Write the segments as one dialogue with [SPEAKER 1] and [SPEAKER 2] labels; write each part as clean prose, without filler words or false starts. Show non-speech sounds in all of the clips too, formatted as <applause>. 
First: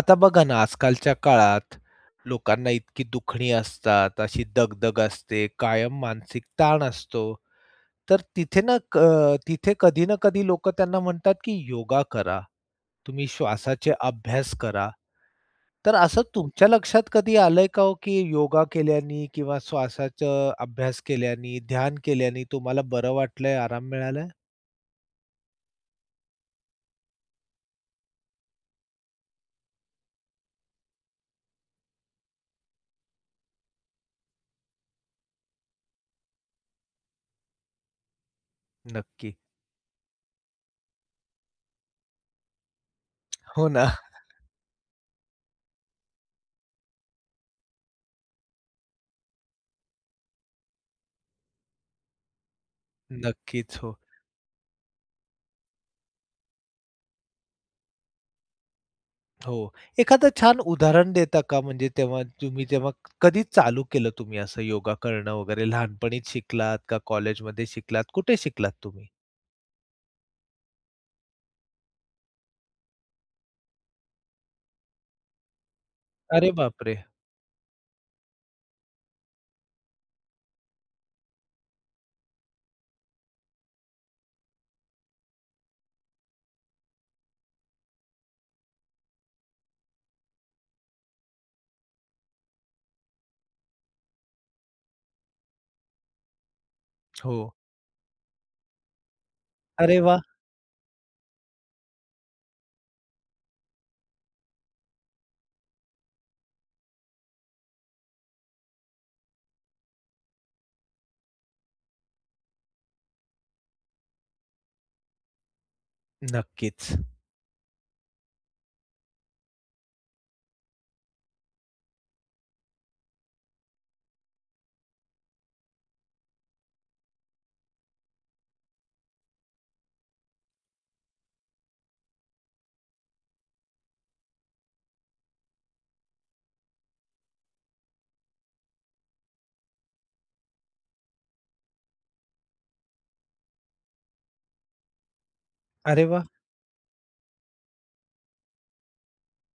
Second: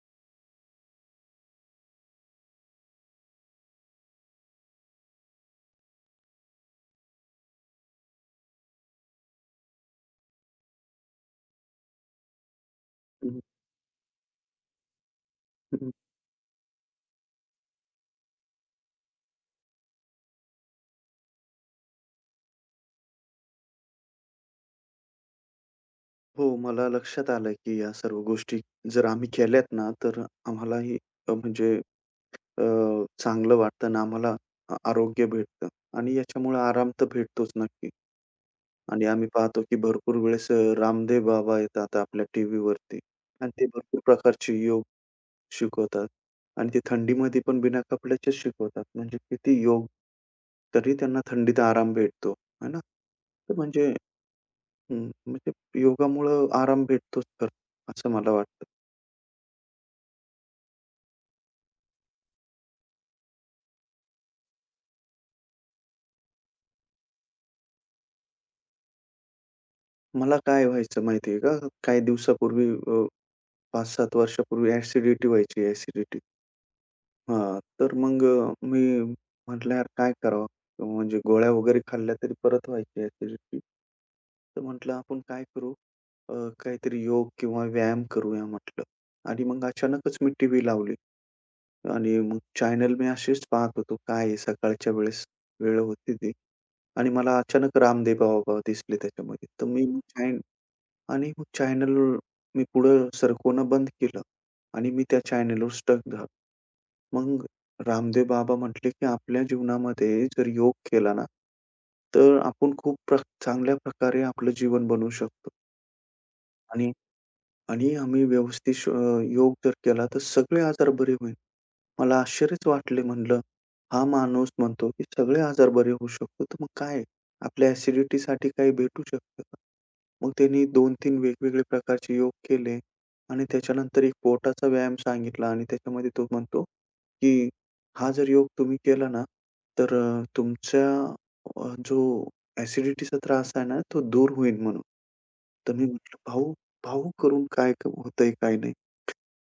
[SPEAKER 1] आता बघा ना, आजकालच्या काळात लोकांना इतकी दुखणी असतात, अशी दगदग असते, कायम मानसिक ताण असतो. तर तिथे ना तिथे कधी ना कधी लोकं त्यांना म्हणतात, की योगा करा, तुम्ही
[SPEAKER 2] हं,
[SPEAKER 1] श्वासाचे अभ्यास करा.
[SPEAKER 2] हं.
[SPEAKER 1] तर असं तुमच्या लक्षात कधी आलंय का हो, की योगा केल्याने किंवा श्वासाचा अभ्यास केल्याने, ध्यान केल्याने तुम्हाला बरं वाटलंय, आराम मिळालाय?
[SPEAKER 2] हो, मला लक्षात आलं, की या सर्व गोष्टी जर आम्ही केल्यात ना, तर आम्हालाही म्हणजे अ, चांगलं वाटतं आणि आम्हाला आरोग्य भेटतं आणि याच्यामुळे आराम तर भेटतोच नक्की. आणि आम्ही
[SPEAKER 1] नक्की.
[SPEAKER 2] पाहतो, की भरपूर वेळेस रामदेव बाबा येतात आपल्या टीव्हीवरती आणि ते
[SPEAKER 1] हो ना.
[SPEAKER 2] भरपूर प्रकारचे योग शिकवतात आणि ते थंडीमध्ये पण बिना कपड्याचेच शिकवतात. म्हणजे किती योग, तरी त्यांना थंडीत आराम भेटतो, है ना? तर
[SPEAKER 1] नक्कीच,
[SPEAKER 2] म्हणजे
[SPEAKER 1] हो.
[SPEAKER 2] म्हणजे योगामुळं आराम भेटतोच तर, असं मला वाटतं.
[SPEAKER 1] हो. एखादं छान उदाहरण देता का? म्हणजे तेव्हा तुम्ही तेव्हा कधी चालू केलं तुम्ही असं योगा करणं वगैरे? लहानपणीच शिकलात का कॉलेजमध्ये शिकलात? कुठे शिकलात तुम्ही?
[SPEAKER 2] मला काय व्हायचं माहिती आहे का? काही दिवसापूर्वी 5-7 वर्षापूर्वी ॲसिडिटी व्हायची, ॲसिडिटी.
[SPEAKER 1] अरे बापरे!
[SPEAKER 2] हां, तर मग मी म्हटलं, "यार काय करावं?" म्हणजे गोळ्या वगैरे खाल्ल्या तरी परत व्हायची ॲसिडिटी. तर म्हटलं, "आपण काय करू? अ, काहीतरी योग किंवा व्यायाम करूया," म्हटलं. आणि मग अचानकच मी टीव्ही लावली आणि मग चॅनल मी असेच पाहत होतो. काय आहे सकाळच्या वेळेस वेळ होती ती. आणि
[SPEAKER 1] हो.
[SPEAKER 2] मला अचानक रामदेव बाबा दिसले त्याच्यामध्ये. तर मी
[SPEAKER 1] अरे
[SPEAKER 2] हं.
[SPEAKER 1] वाह!
[SPEAKER 2] चॅन आणि मग चॅनल मी पुढं सरकवणं बंद केलं आणि मी त्या चॅनलवर स्टक झालो. मग रामदेव बाबा म्हटले, की आपल्या जीवनामध्ये जर योग केला ना, तर आपण खूप चांगल्या प्रकारे आपलं जीवन बनवू शकतो आणि
[SPEAKER 1] नक्कीच.
[SPEAKER 2] आणि आम्ही व्यवस्थित योग जर केला तर सगळे आजार बरे होईल. मला आश्चर्यच वाटले म्हणलं, हा माणूस म्हणतो की सगळे आजार बरे होऊ शकतो, तर मग काय आहे? आपल्या ॲसिडिटीसाठी काही भेटू शकतं का? मग त्यांनी 2-3 वेगवेगळे प्रकारचे योग केले आणि त्याच्यानंतर एक पोटाचा व्यायाम सांगितला आणि त्याच्यामध्ये तो म्हणतो, की हा जर योग तुम्ही केला ना, तर तुमच्या जो ॲसिडिटीचा त्रास आहे ना, तो दूर होईल म्हणून. तर मी
[SPEAKER 1] अरे
[SPEAKER 2] म्हटलं,
[SPEAKER 1] वाह!
[SPEAKER 2] भाऊ भावुक करून काय होतंय, काय नाही.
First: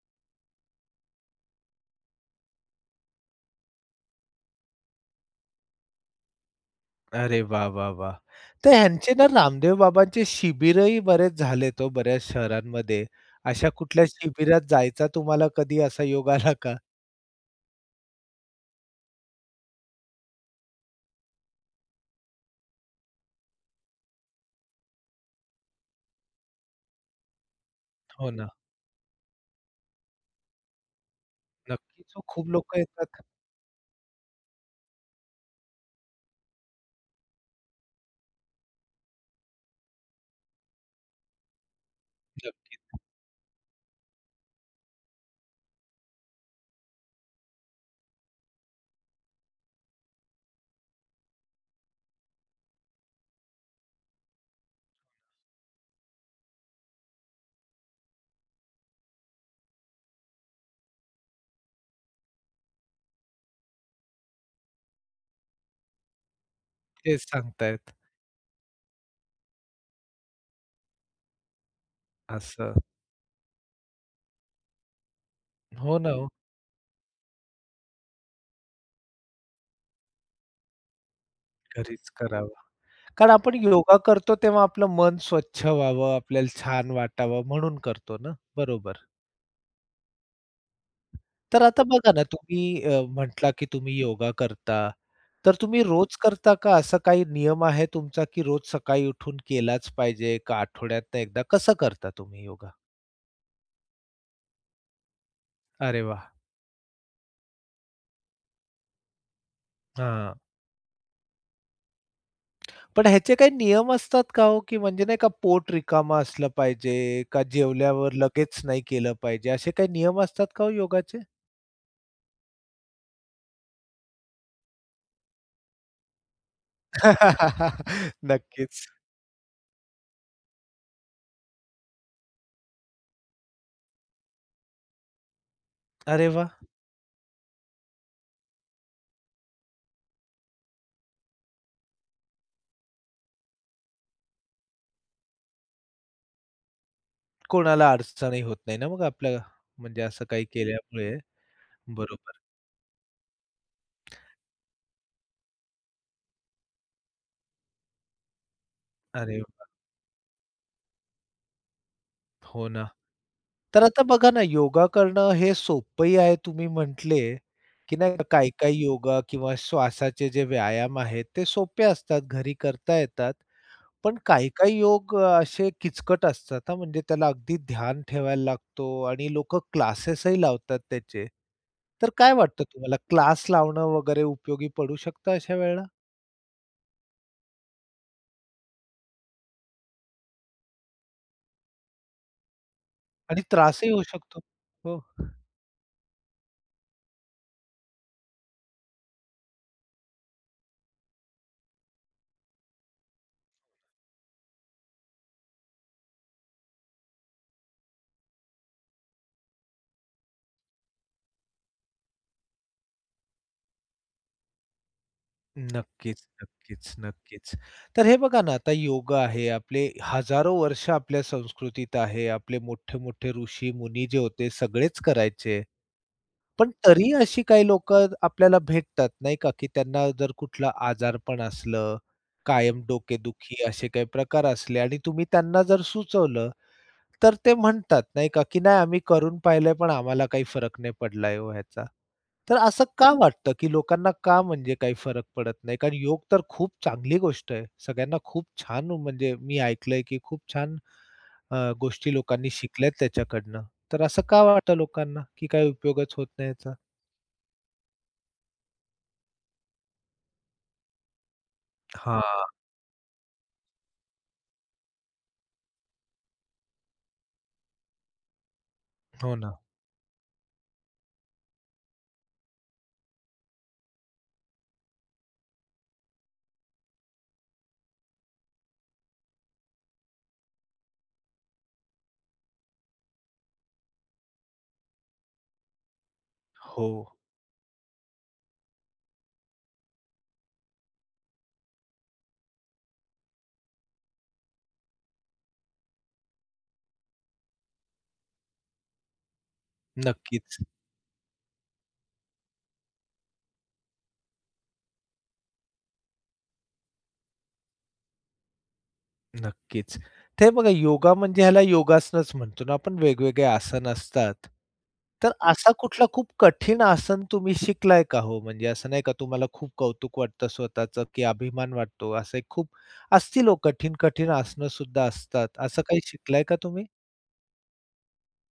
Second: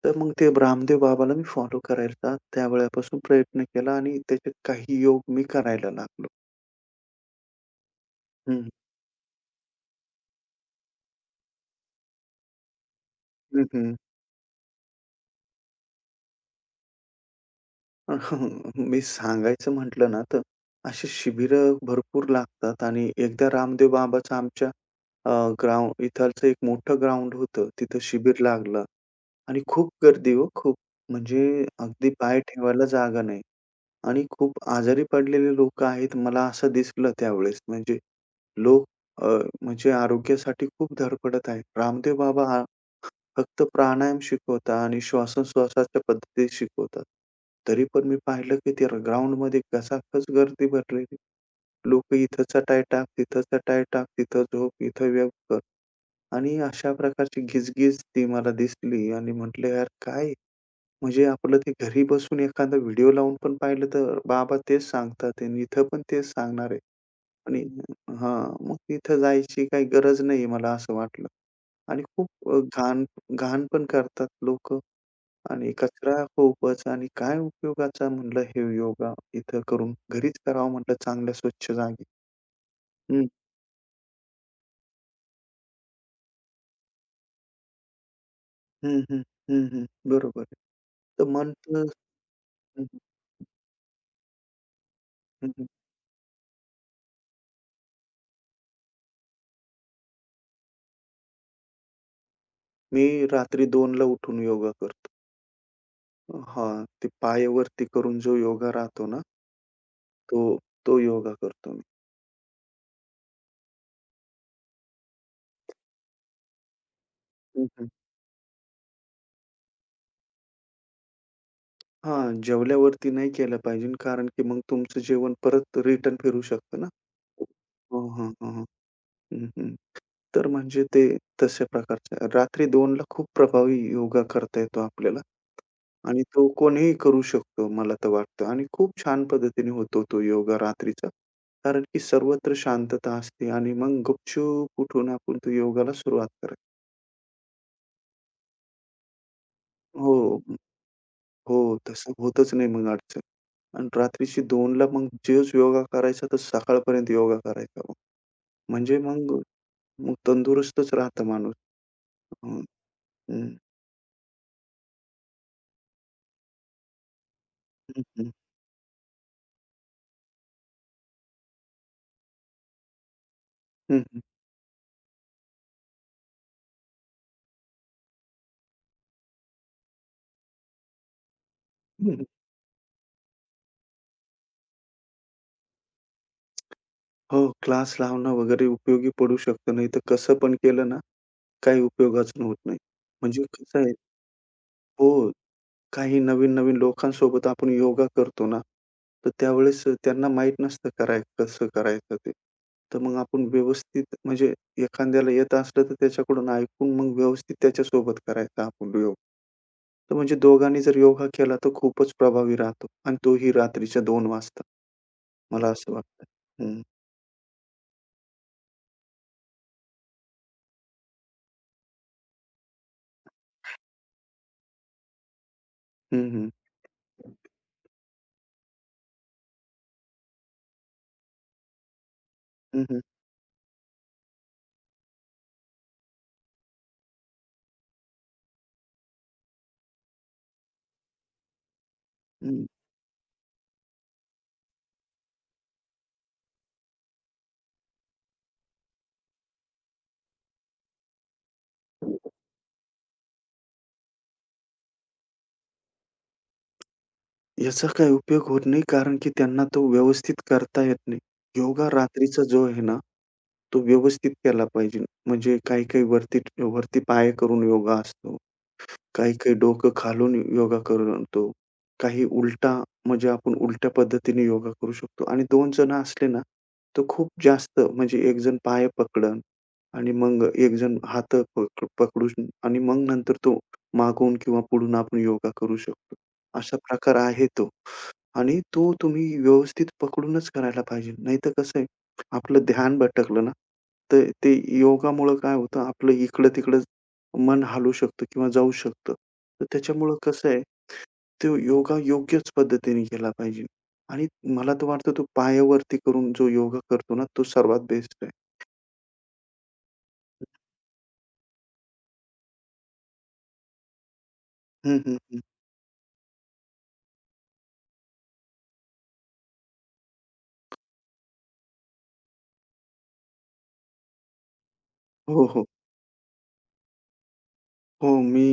[SPEAKER 2] तर मग ते रामदेव बाबाला मी फॉलो करायचा त्यावेळेपासून प्रयत्न केला आणि त्याचे काही योग मी करायला लागलो.
[SPEAKER 1] अरे वाह, वाह, वाह!
[SPEAKER 2] हं,
[SPEAKER 1] तर ह्यांचे ना रामदेव बाबांचे शिबिरही बरेच झालेत हो बऱ्याच शहरांमध्ये. अशा
[SPEAKER 2] हं,
[SPEAKER 1] कुठल्या शिबिरात जायचा तुम्हाला कधी असा योग आला का?
[SPEAKER 2] <laughs> मी सांगायचं म्हटलं ना, तर अशी शिबिरं भरपूर लागतात आणि एकदा रामदेव बाबाचं आमच्या ग्राउंड इथालचं एक मोठं ग्राउंड होतं. तिथं
[SPEAKER 1] हो
[SPEAKER 2] शिबिर
[SPEAKER 1] ना.
[SPEAKER 2] लागलं आणि खूप गर्दी हो, खूप. म्हणजे अगदी
[SPEAKER 1] नक्कीच हो.
[SPEAKER 2] पाय
[SPEAKER 1] खूप लोकं
[SPEAKER 2] ठेवायला
[SPEAKER 1] येतात.
[SPEAKER 2] जागा नाही. आणि खूप आजारी पडलेले लोक आहेत, मला असं दिसलं त्यावेळेस. म्हणजे लोक अ, म्हणजे आरोग्यासाठी खूप धडपडत आहेत. रामदेव बाबा हा फक्त प्राणायाम शिकवतात आणि श्वासोश्वासाच्या पद्धती शिकवतात. तरी पण मी पाहिलं की ते ग्राउंडमध्ये घसाघस गर्दी भरलेली. लोकं इथं चटाई टाक, तिथं चटाई टाक, तिथं झोप, इथं व्यायाम कर आणि अशा प्रकारची गीचगीच ती मला दिसली आणि म्हटलं, "यार काय म्हणजे आपलं ते घरी बसून एखादा व्हिडिओ लावून पण पाहिलं तर बाबा तेच सांगतात आणि इथं पण तेच सांगणार आहे.
[SPEAKER 1] नक्कीच
[SPEAKER 2] आणि
[SPEAKER 1] सांगतायत.
[SPEAKER 2] हां, मग तिथं जायची काही गरज नाहीये मला असं वाटलं. आणि खूप
[SPEAKER 1] असं.
[SPEAKER 2] घाण घाण पण करतात लोकं आणि
[SPEAKER 1] हो ना
[SPEAKER 2] कचरा
[SPEAKER 1] हो.
[SPEAKER 2] खूपच आणि काय उपयोगाचा म्हणलं हे योगा इथं करून घरीच करावं म्हटलं चांगल्या स्वच्छ जागी.
[SPEAKER 1] घरीच करावं.
[SPEAKER 2] हं,
[SPEAKER 1] कारण आपण योगा करतो तेव्हा आपलं मन स्वच्छ व्हावं, आपल्याला छान वाटावं म्हणून करतो ना.
[SPEAKER 2] हं,
[SPEAKER 1] बरोबर.
[SPEAKER 2] हं, हं, हं. बरोबर आहे. तर
[SPEAKER 1] तर आता
[SPEAKER 2] म्हटलं
[SPEAKER 1] बघा ना तुम्ही
[SPEAKER 2] हं, हं,
[SPEAKER 1] म्हटला की तुम्ही योगा करता.
[SPEAKER 2] हं,
[SPEAKER 1] तर
[SPEAKER 2] हं.
[SPEAKER 1] तुम्ही रोज करता का? असा काही नियम आहे तुमचा की रोज सकाळी उठून केलाच पाहिजे का आठवड्यातनं एकदा? कसं करता तुम्ही योगा?
[SPEAKER 2] मी रात्री 2:00 उठून योगा करतो.
[SPEAKER 1] अरे वाह!
[SPEAKER 2] हां, ते पाय वरती करून जो योगा राहतो ना,
[SPEAKER 1] हां.
[SPEAKER 2] तो तो योगा करतो मी.
[SPEAKER 1] पण ह्याचे काही नियम असतात का हो? की म्हणजे नाही का पोट रिकामं असलं पाहिजे, का
[SPEAKER 2] हं, हं.
[SPEAKER 1] जेवल्यावर लगेच नाही केलं पाहिजे, असे काही नियम असतात का हो योगाचे?
[SPEAKER 2] हां, जेवल्यावरती नाही केलं पाहिजे कारण की मग तुमचं जेवण परत रिटर्न फिरू शकतं ना. हां,
[SPEAKER 1] <laughs>
[SPEAKER 2] हां, हां, हां.
[SPEAKER 1] नक्कीच.
[SPEAKER 2] हं, हं. तर म्हणजे ते तशा प्रकारचं रात्री 2ला खूप प्रभावी योगा करता येतो आपल्याला आणि
[SPEAKER 1] अरे
[SPEAKER 2] तो
[SPEAKER 1] वाह!
[SPEAKER 2] कोणीही करू शकतो मला तर वाटतं आणि खूप छान पद्धतीने होतो तो योगा रात्रीचा. कारण की सर्वत्र शांतता असते आणि मग गुपचूप उठून आपण तो योगाला सुरुवात करायची.
[SPEAKER 1] कोणाला अडचणही होत नाही ना मग आपल्या म्हणजे
[SPEAKER 2] हो,
[SPEAKER 1] असं काही केल्यामुळे.
[SPEAKER 2] हो. तसं
[SPEAKER 1] बरोबर.
[SPEAKER 2] होतच नाही मग अडचण. आणि रात्रीची 2:00 ला मग तोच योगा करायचा तर सकाळपर्यंत योगा करायचा मग. म्हणजे
[SPEAKER 1] अरे
[SPEAKER 2] मग
[SPEAKER 1] वाह!
[SPEAKER 2] मग तंदुरुस्तच राहतं माणूस. हं,
[SPEAKER 1] हो ना.
[SPEAKER 2] हं,
[SPEAKER 1] तर आता बघा ना, योगा करणं हे सोपंही आहे तुम्ही म्हटले, की
[SPEAKER 2] हं,
[SPEAKER 1] नाही का
[SPEAKER 2] हं,
[SPEAKER 1] काही-काही योगा किंवा श्वासाचे जे व्यायाम आहेत ते सोपे असतात, घरी करता येतात.
[SPEAKER 2] हं,
[SPEAKER 1] पण काही-काही योग असे किचकट असतात हां, म्हणजे त्याला अगदी ध्यान ठेवायला लागतो आणि लोकं क्लासेसही लावतात त्याचे. तर
[SPEAKER 2] हं,
[SPEAKER 1] काय वाटतं तुम्हाला क्लास लावणं वगैरे उपयोगी पडू शकतं अशा वेळेला?
[SPEAKER 2] हो, क्लास लावणं वगैरे उपयोगी पडू शकतं. नाहीतर कसं पण केलं ना, काही उपयोगाचं होत नाही.
[SPEAKER 1] आणि
[SPEAKER 2] म्हणजे कसं
[SPEAKER 1] त्रासही
[SPEAKER 2] आहे
[SPEAKER 1] होऊ शकतो. हो.
[SPEAKER 2] हो. काही नवीन-नवीन लोकांसोबत आपण योगा करतो ना, तर त्यावेळेस त्यांना माहीत नसतं कसं करायचं ते. तर मग आपण व्यवस्थित म्हणजे एखाद्याला येत असलं तर त्याच्याकडून ऐकून मग व्यवस्थित त्याच्यासोबत करायचा आपण योग. तर म्हणजे दोघांनी जर योगा केला तर खूपच प्रभावी राहतो आणि तोही रात्रीच्या 2:00 वाजता. मला असं
[SPEAKER 1] नक्कीच,
[SPEAKER 2] वाटतं. हं.
[SPEAKER 1] नक्कीच, नक्कीच. तर हे बघा ना, आता योगा आहे. आपले हजारो वर्ष आपल्या संस्कृतीत आहे. आपले मोठे-मोठे ऋषी-मुनी जे होते सगळेच करायचे.
[SPEAKER 2] हं, हं.
[SPEAKER 1] पण तरी अशी काही लोकं आपल्याला भेटतात नाही का, की त्यांना जर कुठलं आजारपण असलं, कायम
[SPEAKER 2] हं, हं.
[SPEAKER 1] डोकेदुखी असे काही प्रकार असले आणि तुम्ही त्यांना जर सुचवलं, तर ते म्हणतात नाही का, की नाही आम्ही करून पाहिलंय पण आम्हाला काही फरक नाही पडलाय हो ह्याचा. तर असं का वाटतं, की लोकांना का म्हणजे काही फरक पडत नाही? कारण योग तर खूप चांगली गोष्ट आहे. सगळ्यांना खूप छान म्हणजे मी ऐकलंय, की खूप छान गोष्टी
[SPEAKER 2] हं.
[SPEAKER 1] लोकांनी शिकल्यात त्याच्याकडनं. तर असं का वाटतं लोकांना, की काही उपयोगच होत नाही याचा?
[SPEAKER 2] याचा काही उपयोग होत नाही, कारण की त्यांना तो व्यवस्थित करता येत नाही. योगा रात्रीचा
[SPEAKER 1] हां.
[SPEAKER 2] जो आहे ना, तो व्यवस्थित केला पाहिजे. म्हणजे काही-काही वरती वरती पाय करून योगा असतो.
[SPEAKER 1] हो
[SPEAKER 2] काही-काही
[SPEAKER 1] ना.
[SPEAKER 2] डोकं खालून योगा करतो. काही उलटा म्हणजे आपण उलट्या पद्धतीने योगा करू शकतो आणि 2 जण असले ना, तर खूप जास्त म्हणजे एक जण पाय आणि मग एक जण हातं पकडून आणि मग नंतर तो मागून किंवा पुढून आपण योगा करू शकतो. अशा
[SPEAKER 1] हो.
[SPEAKER 2] प्रकार आहे तो. आणि तो तुम्ही व्यवस्थित पकडूनच करायला पाहिजे. नाहीतर कसं आहे, आपलं ध्यान भटकलं ना, तर ते योगामुळं काय होतं, आपलं इकडं-तिकडं मन हलू शकतं किंवा जाऊ शकतं. तर त्याच्यामुळं कसं
[SPEAKER 1] नक्कीच.
[SPEAKER 2] आहे, तो योगा योग्यच पद्धतीने केला पाहिजे. आणि मला तर वाटतं तो पायावरती करून जो योगा करतो ना, तो सर्वात बेस्ट आहे.
[SPEAKER 1] नक्कीच. ते बघा योगा म्हणजे ह्याला योगासनच म्हणतो ना आपण, वेगवेगळे आसन असतात.
[SPEAKER 2] हं, हं,
[SPEAKER 1] तर
[SPEAKER 2] हं.
[SPEAKER 1] असा कुठला खूप कठीण आसन तुम्ही शिकलाय का हो? म्हणजे असं नाही का तुम्हाला खूप कौतुक वाटतं स्वतःचं, की अभिमान वाटतो. असं एक खूप असतील हो कठीण-कठीण आसनं सुद्धा
[SPEAKER 2] हो,
[SPEAKER 1] असतात.
[SPEAKER 2] हो.
[SPEAKER 1] असं काही शिकलाय का तुम्ही?
[SPEAKER 2] हो, मी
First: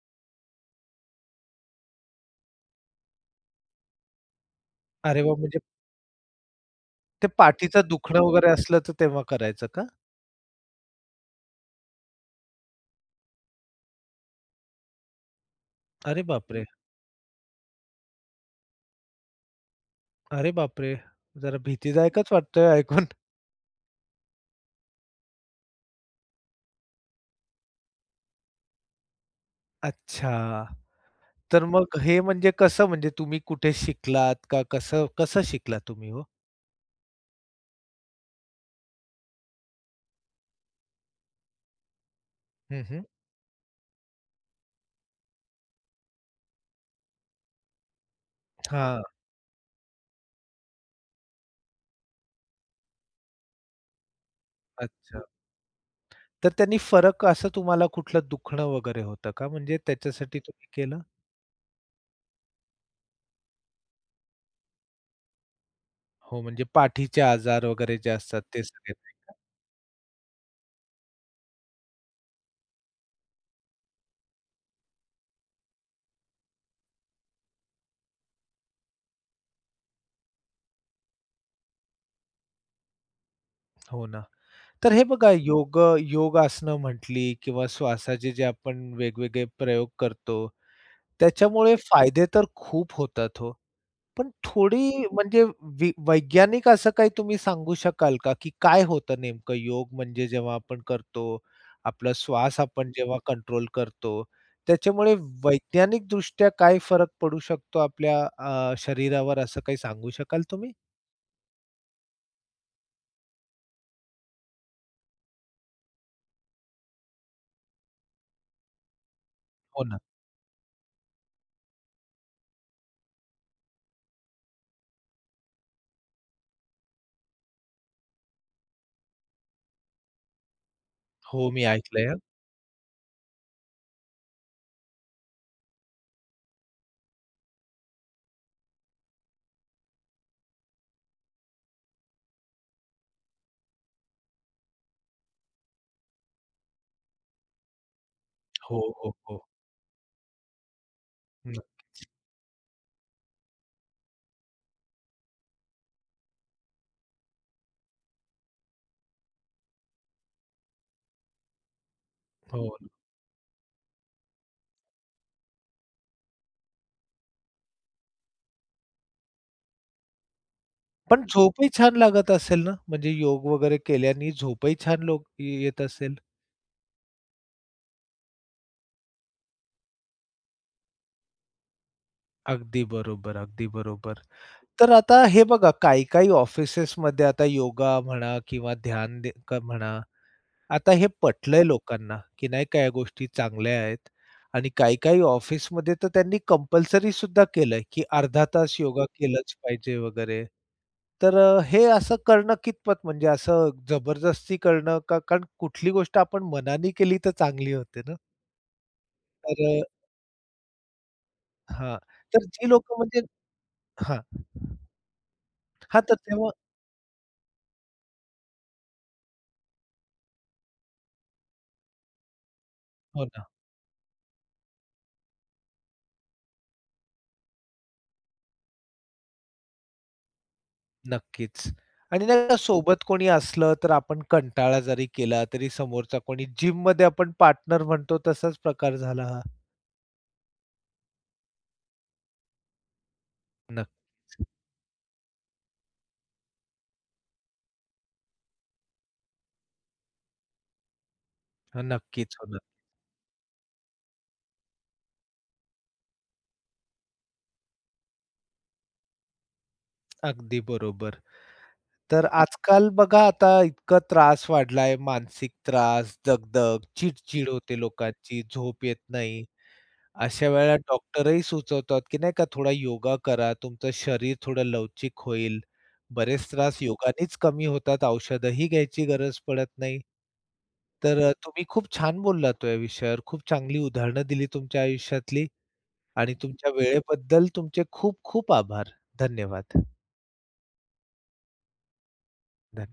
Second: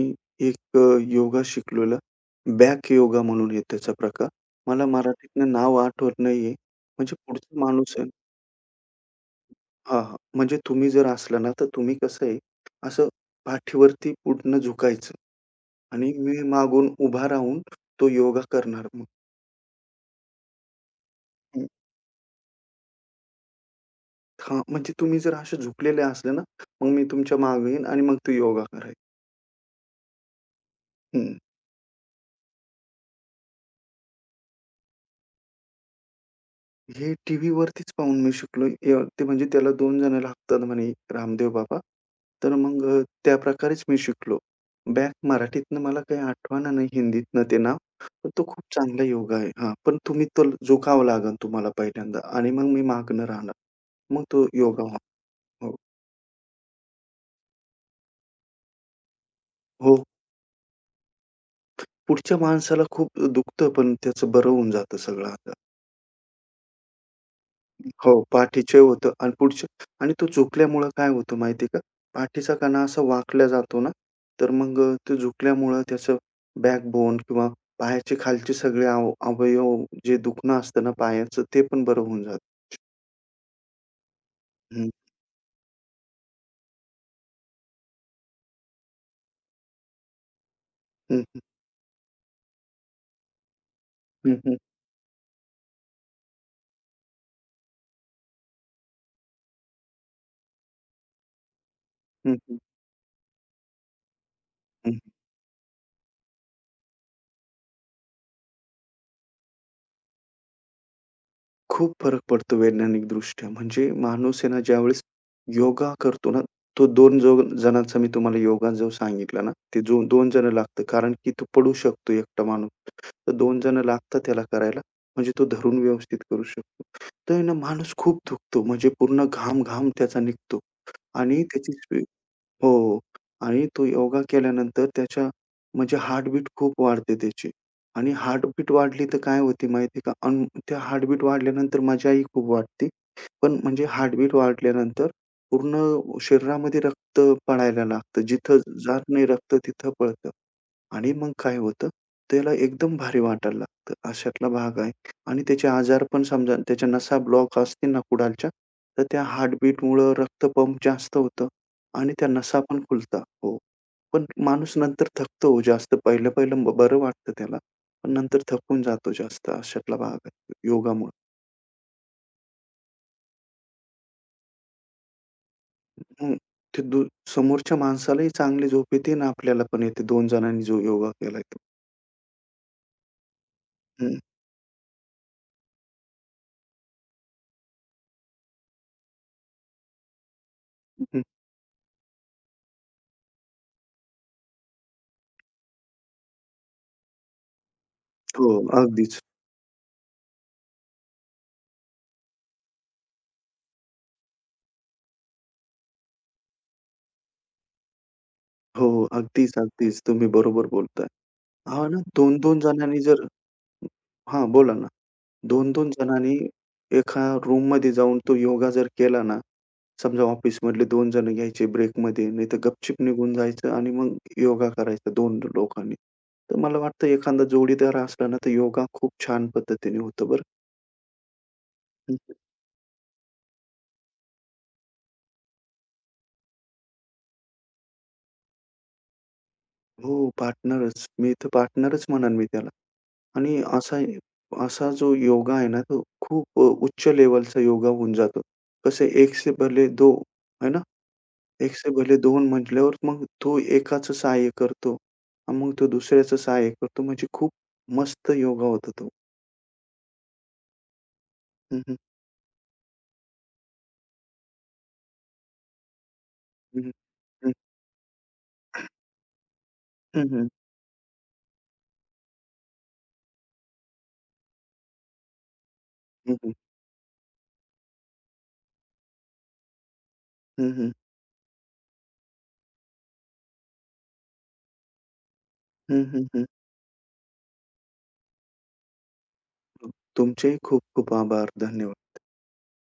[SPEAKER 2] एक योगा शिकलेला. बॅक योगा म्हणून आहे त्याचा प्रकार. मला
[SPEAKER 1] अरे वाह!
[SPEAKER 2] मराठीतनं
[SPEAKER 1] म्हणजे
[SPEAKER 2] नाव आठवत नाहीये. म्हणजे
[SPEAKER 1] ते
[SPEAKER 2] पुढचा
[SPEAKER 1] पाठीचं
[SPEAKER 2] माणूस आहे
[SPEAKER 1] दुखणं वगैरे असलं तर तेव्हा करायचं का?
[SPEAKER 2] हां, हां. म्हणजे तुम्ही जर असला ना, तर तुम्ही कसं आहे, असं पाठीवरती पूर्ण झुकायचं आणि
[SPEAKER 1] अरे
[SPEAKER 2] मी
[SPEAKER 1] बापरे!
[SPEAKER 2] मागून उभा राहून तो योगा करणार मग.
[SPEAKER 1] अरे बापरे! जरा
[SPEAKER 2] हं.
[SPEAKER 1] भीतीदायकच वाटतंय ऐकून.
[SPEAKER 2] हां, म्हणजे तुम्ही जर असे झुकलेले असले ना, मग मी तुमच्या मागे येईन आणि मग तो योगा करायचा.
[SPEAKER 1] अच्छा.
[SPEAKER 2] हं.
[SPEAKER 1] तर मग हे म्हणजे कसं म्हणजे तुम्ही कुठे शिकलात का? कसं कसं शिकला तुम्ही हो?
[SPEAKER 2] हे टीव्हीवरतीच पाहून मी शिकलो. ते म्हणजे त्याला 2 जण लागतात म्हणे रामदेव बाबा. तर
[SPEAKER 1] हं,
[SPEAKER 2] मग
[SPEAKER 1] हं.
[SPEAKER 2] त्याप्रकारेच मी शिकलो. बॅक मराठीतनं मला काही आठवना नाही हिंदीतनं ते नाव. पण तो खूप
[SPEAKER 1] हां,
[SPEAKER 2] चांगला योगा आहे. हां, पण तुम्ही तो जोखावा लागेल तुम्हाला पहिल्यांदा आणि मग मी मागणं राहणार. मग तो योगा होणार.
[SPEAKER 1] अच्छा.
[SPEAKER 2] हो,
[SPEAKER 1] तर त्यांनी फरक असं तुम्हाला कुठलं दुखणं वगैरे होतं का? म्हणजे
[SPEAKER 2] हो.
[SPEAKER 1] त्याच्यासाठी तुम्ही केलं?
[SPEAKER 2] पुढच्या माणसाला खूप दुखतं, पण त्याचं बरं होऊन जातं सगळं.
[SPEAKER 1] हो, म्हणजे पाठीचे आजार वगैरे जे
[SPEAKER 2] हो,
[SPEAKER 1] असतात ते
[SPEAKER 2] पाठीचं
[SPEAKER 1] सगळे.
[SPEAKER 2] होतं आणि पुढचं आणि तो झुकल्यामुळं काय होतं माहिती आहे का? पाठीचा कणा असा वाकला जातो ना, तर मग तो झुकल्यामुळं त्याचं बॅकबोन किंवा पायाचे खालचे सगळे अवयव जे दुखणं असतं ना पायाचं, ते पण बरं होऊन जातं.
[SPEAKER 1] हो ना. तर हे बघा योग योगासनं म्हटली किंवा श्वासाचे जे आपण वेगवेगळे प्रयोग करतो.
[SPEAKER 2] हं, हं.
[SPEAKER 1] त्याच्यामुळे फायदे तर खूप होतात हो. पण
[SPEAKER 2] हं, हं.
[SPEAKER 1] थोडी म्हणजे वैज्ञानिक असं काही तुम्ही सांगू शकाल का, की काय होतं नेमकं योग म्हणजे जेव्हा आपण करतो, आपला
[SPEAKER 2] हं, हं.
[SPEAKER 1] श्वास आपण जेव्हा कंट्रोल करतो,
[SPEAKER 2] हं.
[SPEAKER 1] त्याच्यामुळे वैज्ञानिकदृष्ट्या काय फरक पडू शकतो आपल्या शरीरावर असं काही सांगू शकाल तुम्ही?
[SPEAKER 2] खूप फरक पडतो वैज्ञानिकदृष्ट्या. म्हणजे माणूस आहे ना, ज्यावेळेस योगा करतो ना, तो 2 जणांचा मी तुम्हाला योगा जो सांगितला ना, ते
[SPEAKER 1] हो ना.
[SPEAKER 2] जो 2 जण लागतं. कारण की तो पडू शकतो एकटा माणूस. तर 2 जण लागतात त्याला करायला. म्हणजे तो धरून व्यवस्थित करू शकतो. तर आहे ना, माणूस खूप थकतो. म्हणजे पूर्ण घाम-घाम त्याचा निघतो आणि
[SPEAKER 1] हो, मी
[SPEAKER 2] त्याची
[SPEAKER 1] ऐकलंय हां.
[SPEAKER 2] हो. आणि तो योगा केल्यानंतर त्याच्या म्हणजे हार्टबीट खूप वाढते त्याची आणि हार्टबीट वाढली तर काय होते माहिती आहे का? अन् त्या हार्टबीट वाढल्यानंतर मजाही खूप वाटते. पण म्हणजे हार्टबीट वाढल्यानंतर पूर्ण शरीरामध्ये रक्त पळायला लागतं. जिथं
[SPEAKER 1] हो,
[SPEAKER 2] जात
[SPEAKER 1] हो,
[SPEAKER 2] नाही
[SPEAKER 1] हो.
[SPEAKER 2] रक्त तिथं पळतं आणि मग काय
[SPEAKER 1] हं,
[SPEAKER 2] होतं, त्याला एकदम भारी वाटायला लागतं. अशातला भाग आहे आणि त्याचे आजार पण समजा त्याच्या नसा ब्लॉक असतील ना कुडालच्या, तर त्या हार्टबीटमुळं रक्त पंप जास्त होतं. आणि त्या नसा
[SPEAKER 1] हो
[SPEAKER 2] पण
[SPEAKER 1] ना.
[SPEAKER 2] खुलतात. हो. पण माणूस नंतर थकतो हो जास्त. पहिलं-पहिलं बरं वाटतं त्याला. पण नंतर थकून जातो जास्त अशातला भाग आहे योगामुळे.
[SPEAKER 1] पण झोपही छान लागत असेल ना? म्हणजे योग वगैरे केल्याने झोपही छान लोक येत असेल?
[SPEAKER 2] हं. ते दू समोरच्या माणसालाही चांगली झोप येते आणि आपल्याला पण येते 2 जणांनी जो योगा केलाय तो.
[SPEAKER 1] अगदी बरोबर, अगदी बरोबर.
[SPEAKER 2] हं,
[SPEAKER 1] तर आता हे बघा काही-काही ऑफिसेसमध्ये आता योगा म्हणा किंवा ध्यान दे क म्हणा, आता हे
[SPEAKER 2] हं.
[SPEAKER 1] पटलंय लोकांना, की नाही का या गोष्टी चांगल्या आहेत आणि काही-काही ऑफिसमध्ये तर त्यांनी कंपल्सरी सुद्धा केलंय, की अर्धा
[SPEAKER 2] हो,
[SPEAKER 1] तास योगा
[SPEAKER 2] अगदीच.
[SPEAKER 1] केलाच पाहिजे वगैरे. तर हे असं करणं कितपत म्हणजे असं जबरदस्ती करणं का कारण कुठली गोष्ट आपण मनाने केली तर चांगली होते ना.
[SPEAKER 2] हो, अगदीच,
[SPEAKER 1] तर
[SPEAKER 2] अगदीच. तुम्ही बरोबर बोलताय.
[SPEAKER 1] अ,
[SPEAKER 2] हां
[SPEAKER 1] हां,
[SPEAKER 2] ना,
[SPEAKER 1] तर
[SPEAKER 2] 2-2
[SPEAKER 1] जी लोकं
[SPEAKER 2] जणांनी
[SPEAKER 1] म्हणजे
[SPEAKER 2] जर
[SPEAKER 1] हां.
[SPEAKER 2] हां, बोला ना. दोन 2
[SPEAKER 1] हां, तर
[SPEAKER 2] जणांनी
[SPEAKER 1] तेव्हा
[SPEAKER 2] एका रूममध्ये जाऊन तो योगा जर केला ना, समजा ऑफिसमधले 2 जण घ्यायचे ब्रेकमध्ये, नाहीतर गपचूप
[SPEAKER 1] हो
[SPEAKER 2] निघून
[SPEAKER 1] ना.
[SPEAKER 2] जायचं आणि मग योगा करायचा 2 लोकांनी. तर मला वाटतं एखादा जोडीदार असला ना, तर योगा खूप छान पद्धतीने होतं बरं.
[SPEAKER 1] नक्कीच.
[SPEAKER 2] हं,
[SPEAKER 1] आणि
[SPEAKER 2] हं.
[SPEAKER 1] नाही का सोबत कोणी असलं तर आपण कंटाळा जरी केला तरी समोरचा कोणी जिममध्ये आपण पार्टनर म्हणतो तसाच प्रकार झाला हा.
[SPEAKER 2] हो, पार्टनरच. मी तर पार्टनरच म्हणेन मी त्याला. आणि असा
[SPEAKER 1] नक्कीच.
[SPEAKER 2] असा जो योगा आहे ना, तो खूप उच्च लेव्हलचा योगा होऊन जातो. कसं एक से पहले दो, है ना? एक
[SPEAKER 1] हां,
[SPEAKER 2] से भले
[SPEAKER 1] नक्कीच
[SPEAKER 2] दोन
[SPEAKER 1] होणार.
[SPEAKER 2] म्हटल्यावर मग तो एकाचं सहाय्य करतो. आणि मग तो दुसऱ्याचं सहाय्य करतो. म्हणजे खूप मस्त योगा होता तो.
[SPEAKER 1] अगदी बरोबर.
[SPEAKER 2] हं, हं.
[SPEAKER 1] तर आजकाल बघा आता इतका त्रास वाढलाय, मानसिक त्रास,
[SPEAKER 2] हं,
[SPEAKER 1] दगदग,
[SPEAKER 2] हं.
[SPEAKER 1] चिड-चिड होते लोकांची, झोप येत नाही.
[SPEAKER 2] हं, हं.
[SPEAKER 1] अशा वेळेला डॉक्टरही सुचवतात, की नाही का थोडा योगा करा, तुमचं शरीर थोडं लवचिक होईल.
[SPEAKER 2] हं,
[SPEAKER 1] बरेच
[SPEAKER 2] हं.
[SPEAKER 1] त्रास योगानेच कमी होतात, औषधही घ्यायची गरज पडत नाही.
[SPEAKER 2] हं, हं.
[SPEAKER 1] तर तुम्ही खूप छान बोललात हो या विषयावर. खूप चांगली उदाहरणं दिली तुमच्या आयुष्यातली
[SPEAKER 2] हं,
[SPEAKER 1] आणि
[SPEAKER 2] हं.
[SPEAKER 1] तुमच्या वेळेबद्दल तुमचे खूप खूप आभार. धन्यवाद.
[SPEAKER 2] हं. तुमचेही खूप खूप आभार. धन्यवाद.
[SPEAKER 1] धन्यवाद.